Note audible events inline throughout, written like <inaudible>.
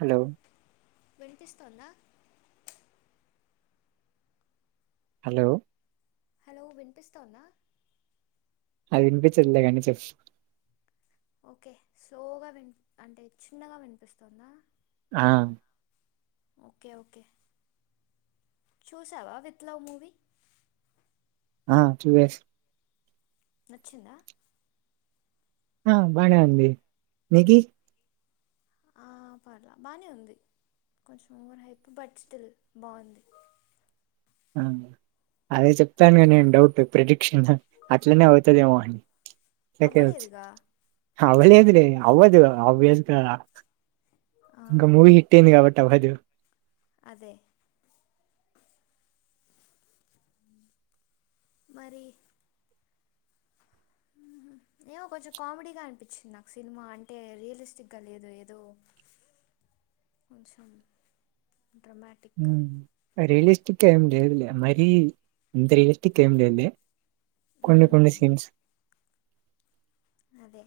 Hello న్పిస్తోందా hello hello వినిపిస్తోందా ఆ వినిపించట్లే గాని చెప్ ఓకే స్లోగా వినిప్ అంటే చిన్నగా వినిపిస్తోందా ఆ ఓకే ఓకే చూసావా విత్లవ్ మూవీ ఆ చూయేస్ నచ్చిందా ఆ బానే ఉంది నీకీ? ఆ పర్ల బానే ఉంది కొంచం ఓవర్ హైపు బట్ స్టిల్ బావుంది ఆ అదే చెప్తానా నేను డౌట్ ప్రిడిక్షన్ అట్లనే అవుతదేమో అని అవ్వలేదుగా అవ్వలేదు లే అవ్వదు ఆభ్యస్గా ఆ, ఇంకా మూవీ హిట్ అయింది కాబట్ <unintelligible> అదే మరి ఏమో కొంచెం కామెడీగా అనిపించింది నాకు సినిమా అంటే రియలిస్టిక్గా లేదు ఏదో కొంచెం డ్రమాటిక్గా ఉమ్ రియలిస్టిక్ గా ఎమ్ లేదులే మరి ఎంత రియల్టీక్ ఏం లేదులే కొన్ని మ్మ్, కొన్ని సీన్స్ అదే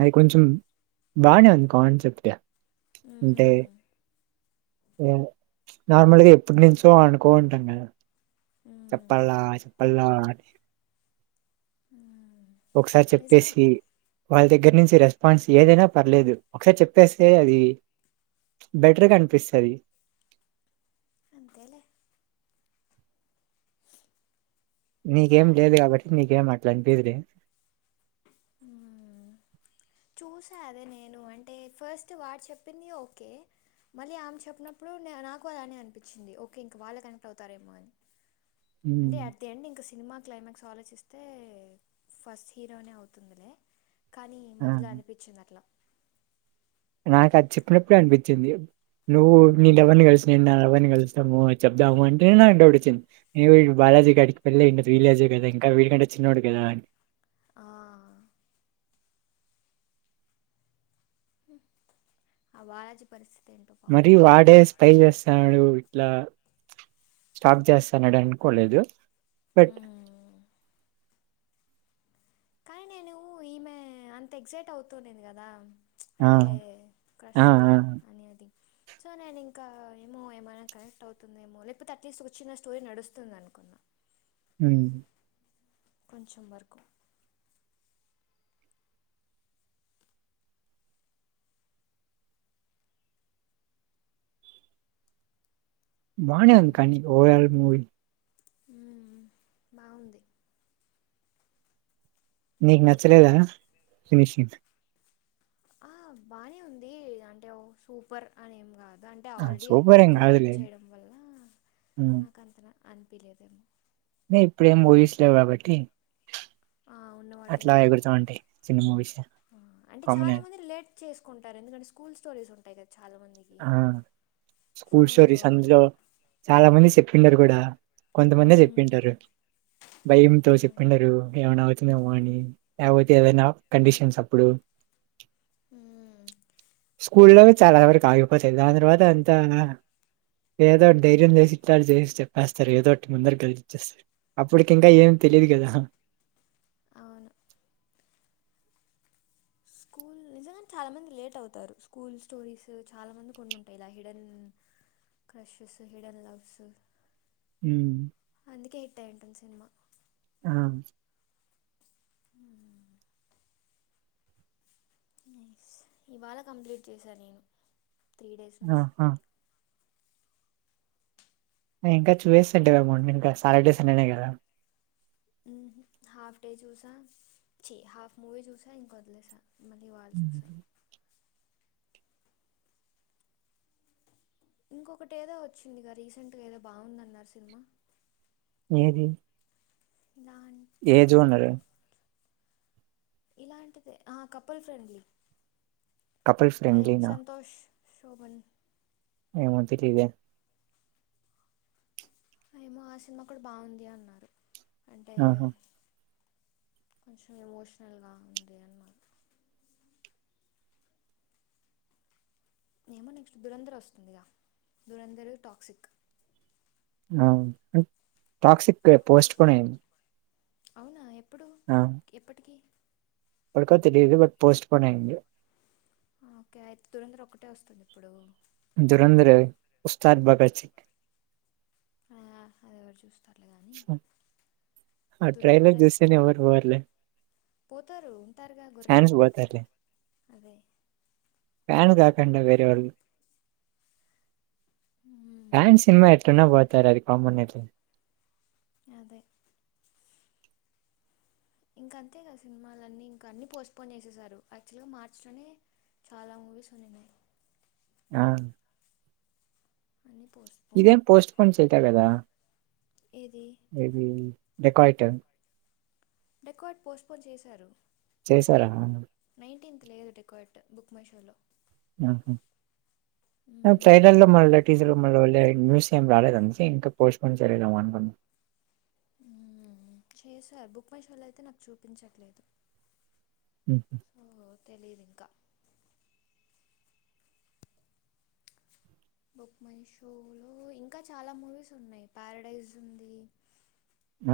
అధి కొంచెం బానేంది కాన్సెప్ట్ అంటే మ్మ్, లేడు నార్మల్ గా ఎప్పుటి నుంచో అనుకోంటా కదా మ్మ్, చెప్పల్ చెప్పల్ అ మ్మ్. ఒకసారి నిజమే చెప్పేసి వాళ్ళ దగ్గర నుంచి రెస్పాన్స్ ఏదైనా పర్లేదు ఒకసారి చెప్పేస్తే అది బెటర్ గా అనిపిస్తుది అంతేలే నీకేం లేదు కాబట్టి నీకేం అట్లా అనిపియ్యదులే ఉమ్ చూసాను అదే నేను అంటే ఫస్ట్ వాడు చెప్పింది ఓకే మళ్ళీ ఆమె చెప్పినప్పుడు నాకు అలానే అనిపించింది ఓకే ఇంక వాళ్ళే కనెక్ట్ అవుతారేమో అని అంటే హ్మ్. అట్ ది ఎండ్ ఇంకా సినిమా క్లైమాక్స్ ఆలోచిస్తే ఫస్ట్ హీరోనే అవుతుంది లే. కాని ఆ! ఇట్లా అనిపిచ్చింది అట్లా నాక్ అది చెప్పినప్పుడే అనిపిచ్చింది. నువ్వు నీ లవర్ ని కలిసి నేన్ నా లవర్ నీ కలుస్తమూ చెప్దాము అంటేనే నాకు డౌట్ ఒచ్చింది. ఇగ వీడు బాలాజీ గాడికి పెళ్లై ఉండద్ వీళ్ల ఏజ్ ఏ కదా ఇంకా వీడి కంటే చిన్నోడు కదా అని. ఆ ఆ బాలాజీ పరిస్థి మరీ వాడే స్పై చేస్తానడూ. ఇట్లా స్టాప్ చేస్తనడు అనుకోలేదు. బట్ హ్మ్. కానీ నేనూ ఈమే అంత ఎగ్జైట్ అవుతూ ఉండింది కదా. ఆ! అంటే క్రష ఆ! ఆ! అనేది. సో నేను ఇంకా ఏమో ఏమైనా కనెక్ట్ అవుతుందేమో లేకపోతే అట్లీస్ట్ ఒక చిన్న స్టోరీ నడుస్తుంది అనుకున్నా. హ్ము కొంచెం వరకు బాగనే ఉంది కానీ ఓవరాల్ మూవీ. ఊహు బాగుంది. నీకు నచ్చలేదా, ఫినిషింగ్. ఆ బానే ఉందీ అంటే ఓ సూపర్ అని ఏం కాద్ అంటే ఆ ఆల్రెడీ సూపర్ ఏం ఎక్కువ కాదులే హైప్ చేయడం వల్లా నాకు అంతలా అన్పీలేదేమో. నీ ప్రేమ్ మూవీస్ లో కాబట్టి. ఆ ఉన్న అట్లా వాటిలో. ఎగురుతా ఉంటాయి చిన్న మూవీస్ హ అంటే చాలా కామనే మంది రీలేట్ చేసుకుంటారు ఎందుకంటే స్కూల్ స్టోరీస్ ఉంటాయి కద్ ఆ సో స్కూల్ స్టోరీస్ అందులో చాలా మంది చెప్ పిల్లలు గూడా కొంతమందే చెప్పింటరు. భయంతో అవును చెప్పుండరూ ఏమైనా అవుతుందేమో అనీ. లేకపోతే ఏదైనా కండిషన్స్ అప్పుడు. హ్మ్హు ఊర్లో చాలా వరకు కాయవ్ పోతయి. దాని తర్వాత అంతా ఏదో ఒకటి ధైర్యం చేసి ఇట్లా చేసి చెప్పేస్తారు. ఏదో ఒకటి ముందరికి కదిలి ఇచ్చేస్తారు. అప్పటికి ఇంకా ఏం తెలీదు గదా. అవును స్కూల్ నిజంగానే చాలా మంది లేట్ అవుతారు. స్కూల్ స్టోరీస్ చాలా మంది ఉండి ఉంటాయి. ఇలా హిడెన్ క్రషెస్, హిడెన్ లవ్సు. హుమ్ కే హిట్ అయివుంటుంది సినిమా. ఆవును ఇవాళ కంప్లీట్ చేశా నేను. త్రీడేస్ ఆ నుంచి. ఆ ఇంకా <unintelligible> ఎమౌంట్ ఇంకా సాటర్డే సండేనే కదా. ఊహు హాఫ్ డే చూసా, చీ హాఫ్ మూవీ చూసా ఇంక వదిలేసా. మళ్ళీ ఇవాళ చూసా. ఉమ్. ఇంకొకటి ఏదో వచ్చిందిగ రీసెంట్గాఏదో బాగుందన్నారు సినిమా ఏది ఏ ఇలాంటిది జోనరు కాదు ఇలాంటిదే ఆ కపుల్ ఫ్రెండ్లీ కపుల్ అదే ప్రెండ్లీ నా సంతోష్ శోభన్ ఏం అనిపిట్లేదే ఏమో ఆ సినిమా కూడా బావుంది అన్నారు. అంటే ఆహా కొంచెం ఎమోషనల్ గా ఉంది అన్నారు. ఏమో నెక్స్ట్ దురంధర్ వస్తుందిగా దురంధరు టాక్సిక్ ఆ టాక్సిక్ పోస్టుపోన్ అయింది. అవునా ఎప్ ప్పుడు ఎప్పటికీ ప్పుడుకో తెలీదు బట్ పోస్ట్ పోన్ అయ్యింది ఒకే అయితే దురంధర్ ఒక్కటే వస్తుంది ఇప్పుడు ధురంధరు ఉస్తాద్ భగత్సిక్ ఆ అది ఎవరు చూస్తా ఆ ట్రైలర్ దురంధర్ అయితే చూస్తేనే ఎవరు పోవట్లే పోతారు ఉంటారుగా గొర్రెలు చాన్స్ పోతట్లే అదే ఫ్యాన్ కాకుండా వేరేవొల్ మ్మ్. మేం సినిమా ఎట్లున్నా పో తర్ అది కామన్ మ్యాటరె అదే ఇంకా అంతే కదా సినిమాలన్నీ ఇంకా అన్ని పోస్టుపోన్ చేసేసారు. యాక్చువల్గా మార్చిలోనే చాలా మూవీస్ ఉన్నీనాయి ఆ అన్నీ పోస్ట్పోన్డ్ ఇదేం పోస్టుపోన్ చేయలా కదా ఏది ఏది. డెకయిట్ డెకయిట్ పోస్టుఫోన్ చేశారు చేసారా నై నైన్త్ లేదు డెకయిట్ బుక్ మై షోలో ఉ మ్మ్. ట్రైలర్లు మల్ల టీీజర్లు మల్ల <unintelligible> న్యూస్ ఏం రాలేదనేసి ఇంకా పోస్టుఫోన్ చేయలేదు ఏమో అనుకున్న ఉమ్ చేశారు, బుక్ మై షోలో అయితే నాకు చూపించట్లేదు. హ్మ్. ఓ తెలిదు ఇంకా, బుక్ మై షోలో ఇంకా చాలా మూవీస్ ఉన్నాయి. ప్యారడైజ్ ఉంది.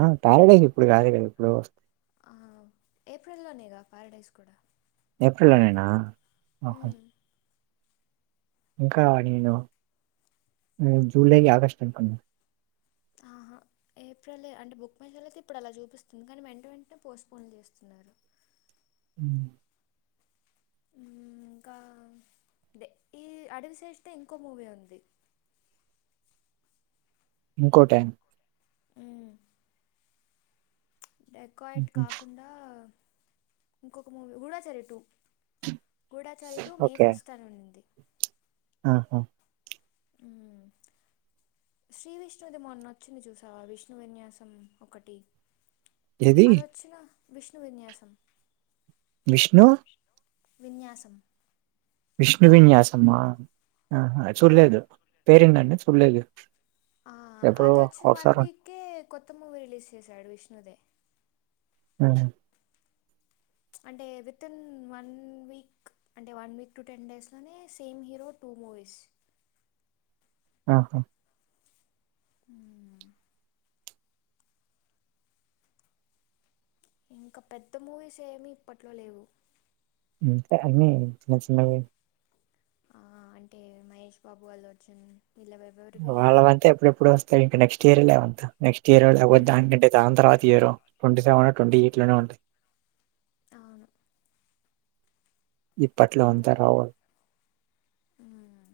ఆ ప్యారడైజ్ ఇప్పుడు కాదు కదా ఎప్పుడో వస్ ఆ ఏప్రిల్లోనేగా ప్యారడైజ్ కూడా, ఏప్రిల్లోనేనా <unintelligible> మ్మ్. ఇంకా నేను జూలై ఆగస్టు అనుకున్నా. ఆహా ఏప్రిల్ అంటే బుక్ మై షోలో అయితే ఇప్పుడు అలా చూపిస్తుంది కానీ వెంట వెంటనే పోస్ట్పోన్ చేస్తున్నారు <unintelligible> ఇంకో టైం, డెకాయిట్ కాకుండా, ఇంకొక మూవీ కూడా చారి two Goodachari two May okay first అనుంది ఆహా శ్రీ విష్ణుది మొన్న వచ్చింది చూసావా విష్ణు విన్యాసం ఒకటి ఏది అది వచ్చినా విష్ణు విన్యాసం విష్ణు విన్యాసం విష్ణు విన్యాసమా ఆహా ఆ, చూలేదు పేరేంటండి చులేదు ఆ అదిచ్చిన వన్ వీక్ కొత్త మూవీ రిలీజ్ చేసాడు విష్ణుదే ఆ అంటే విత్ ఇన్ వన్ వీక్ అంటే వన్ వీక్ టు టెన్ డేస్లోనే సేమ్ హీరో టూ మూవీస్ ఆహ్ హ్మ్ ఇంకా పెద్ద మూవీస్ ఏమి ఇప్పట్లో లేవు అంతే అన్ని చిన్న చిన్నవి ఆ అంటే మహేష్ బాబు వాళ్ళొచిన్ వల్లవంతే ఎప్పుడెప్పుడో వస్తాయి ఇంకా నెక్స్ట్ కేరళంతా నెక్స్ట్ ఇయరో లే మ్మ్ వడ్డంతే దాని తర్వాత ఇయరో ట్వంటీసెవెన్ ట్వంటీఎయిట్లోనే ఉంటుంది అవును ఇప్పట్లో అంతా <unintelligible> ఉమ్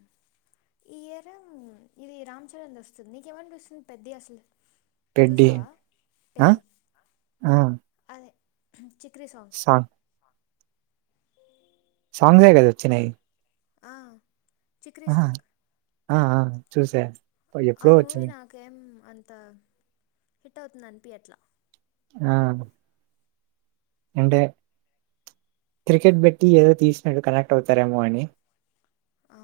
ఈ ఇయర్ ఇది రామ్ చరణ్ దోస్తుంది నీకేమనిపిస్తుంది పెద్ది అసలు పెడ్డి చూసావా ఆ పెద్ది ఆ అదే <unintelligible> చిక్రి సాంగ్ సాంగె గదా వచ్చినయ్ అ చిక్రి సాంగ్ ఆ ఆ చూసా ఆ ఎప్పుడో మూవీ వచ్చింది నాకేమ్ అంత హిట్ అవుతుందన్పీయట్ల ఆ అంటే క్రికెట్ బట్టి ఏదో తీసినట్టు కనెక్ట్ అవుతారేమో అని ఆ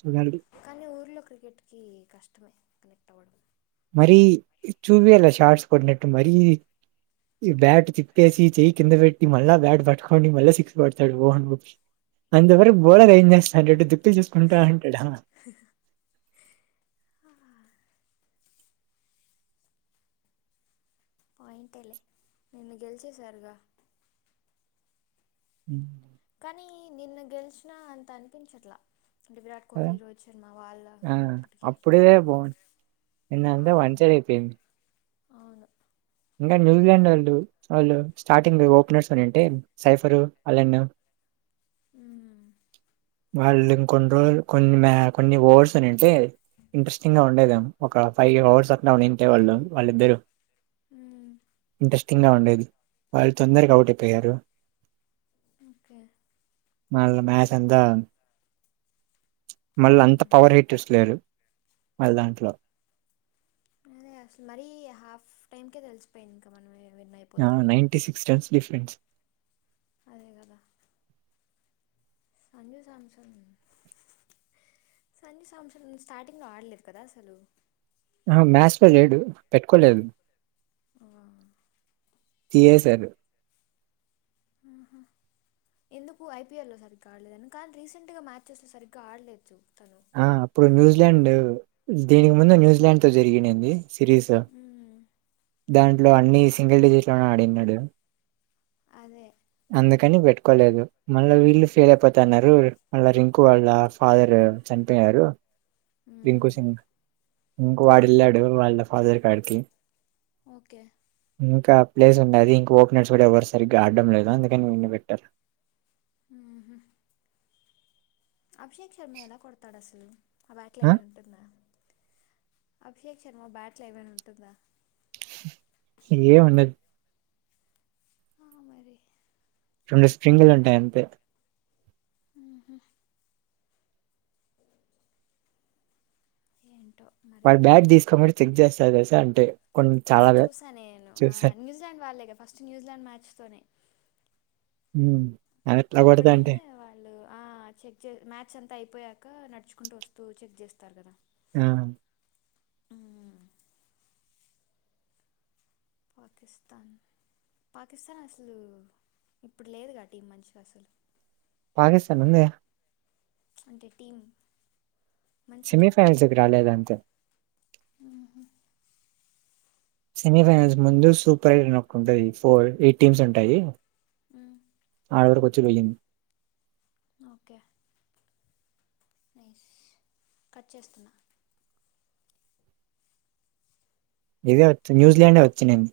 చూడాలి కనీ ఊర్లో క్రికెట్కి కష్టమే కనెక్ట్ అవ్వడం. మరీ చూపియాల షార్ట్స్ కొట్టినట్టు మరీ ఈ బ్యాట్ తిప్పేసి చెయ్యి కింద పెట్టి మళ్ళా బ్యాట్ పట్టుకోండి మళ్ళా సిక్స్ కొడతాడు ఓవర్ గా అయనిది ఎవరు బోలర్ అయ్యిందని తి చేసుకుంటా ఉంటడా ఆ పాయింటేలే నిన్ గెలిచేసారుగా ఉమ్ కానీ నిన్న గెలిచిన అంత అనిపించట్ల అంటే విరాట్ కదా కోహ్లీ, రోహిత్ శర్మ ఆ వాళ్ళున్నాపటికి అప్పుడే బాగుంది ఆ నిన్నంతా హ వన్ సైడ్ అయిపోయింది అవును ఇంకా న్యూజిలాండోళ్ళు వాళ్ళు స్టార్టింగ్ ఓపెనర్సుండుంటే సైఫరు అలను ఉమ్ వాళ్ళు ఇంకొందర్ కొన్ని మ్యా కొన్ని ఓవర్స్ ఉంటే ఇంట్రెస్టింగ్గా ఉండేదేమో ఒక ఫైవ్ అవర్స్ అట్ల ఉంటే వాళ్ళు వాళ్ళిద్దరూ మ్మ్ డస్ట్ గా ఉండేది వాళ్ళు తొందరగా అవుట్ అయిపోయారు. ఓకే మళ్ళ మ్యాచ్ అంతా <unintelligible> మళ్ళంతా మ్మ్ పవర్ హిటర్స్ లేరు. మళ్ళ దాంట్లో అదే అసలు మరీ హాఫ్ టైమ్కే తెలిసిపోయింది ఇంకా మనం విన్ ఆ అయిపోతామని నైటీసిక్స్ టైమ్స్ డిఫరెంట్స్ అదే కదా సంజూ సామ్సంగ్ సంజూ సాంసంగ్ సాటింగ్లో ఆడలేదు కదా అసలు ఆ మ్యాచ్లో లేడు పెట్టుకోలేదు. ఆ తీసేసారు. ఆహా ఎందుకు ఐపీఎల్ లో సరిగ్గా ఆడలేదని కానీ రీసెంట్గా మ్యాచెస్ లో సరిగ్గా ఆడలేదు చూడు త ఆ అప్పుడు న్యూజిలాండ్ దీనికి ముందు న్యూజిలాండ్ తో జరిగినంది సిరీస్ మ్మ్. దాంట్లో అన్ని సింగిల్ డిజిట్ లోనే ఆడినాడు అదే కాని పెట్టుకోలేదు మళ్ళ వీళ్ళు ఫెయిల్ అయిపోతన్నారు మళ్ళ రింకు వాళ్ళ ఫాదర్ చనిపోయారు. ఇంకో మ్మ్. సిం ఇంకో వాడు వెళ్ళాడు ఓకే వాళ్ళ ఫాదర్ కాడి ఓకే ఓకే ఇంకా ప్లేస్ ఉంన్నది ఇంక ఓపెన్ర్స్ కూడా ఎవరు సరిగ్గా ఆడడం లేదు అందుకని మిమల్లి పెట్టారు. హు హు అభిషేక్ శర్మ ఎలా కొడుతాడ స్ హ్మ్ అ వ్యాట్లే ఆ ఏమైనా ఉంటుందా అభిషేక్ శర్మ బ్యాట్లేమైనా ఉంటుందా ఏం ఉండదు ఆ మరి రెండు స్ప్రింగులు ఉంటాయి అంతే హ్మ్ హు ఏంటో మరి వాళ్ళ బ్యాగ్ తీసుకోని మరి చెక్ చేస్తారు తెలుసా అంటే కొన్ని ఆ చాలా చూసాను నేను చూసాను న్యూజిలాండ్ వాళ్ళేగా ఫస్ట్ న్యూజిలాండ్ మ్యాచ్ తోనే మ్మ్ అప్పుడైనే వాళ్ళు ఆ చెక్ చే మ్యాచ్ అంతా అయిపోయా ఇంకా నడుచుకుంటూ వస్తూ చెక్ చేస్తారు కదా ఆ ఆ పాకిస్తాన్ పాకిస్తాన్ అసలు ఇప్పుడు లేదు గా టీం మంచిగా అసలు పాకిస్తాన్ ఉందే అంటే టీమ్ సెమీఫైనల్స్ కి రాలేదు అంతే సెమీఫైనల్స్ ముందు సూపర్ ఎయిట్ అని ఒక ఉంటుంది ఫోర్ ఎయిట్ టీమ్స్ ఉంటాయి హ్మ్ ఆడవరకు వచి పోయింది ఓకే ఎస్ కట్ చేస్తున్న ఇదే చ్ న్యూల్యాండ్డ్ ఏ వచ్చినుంది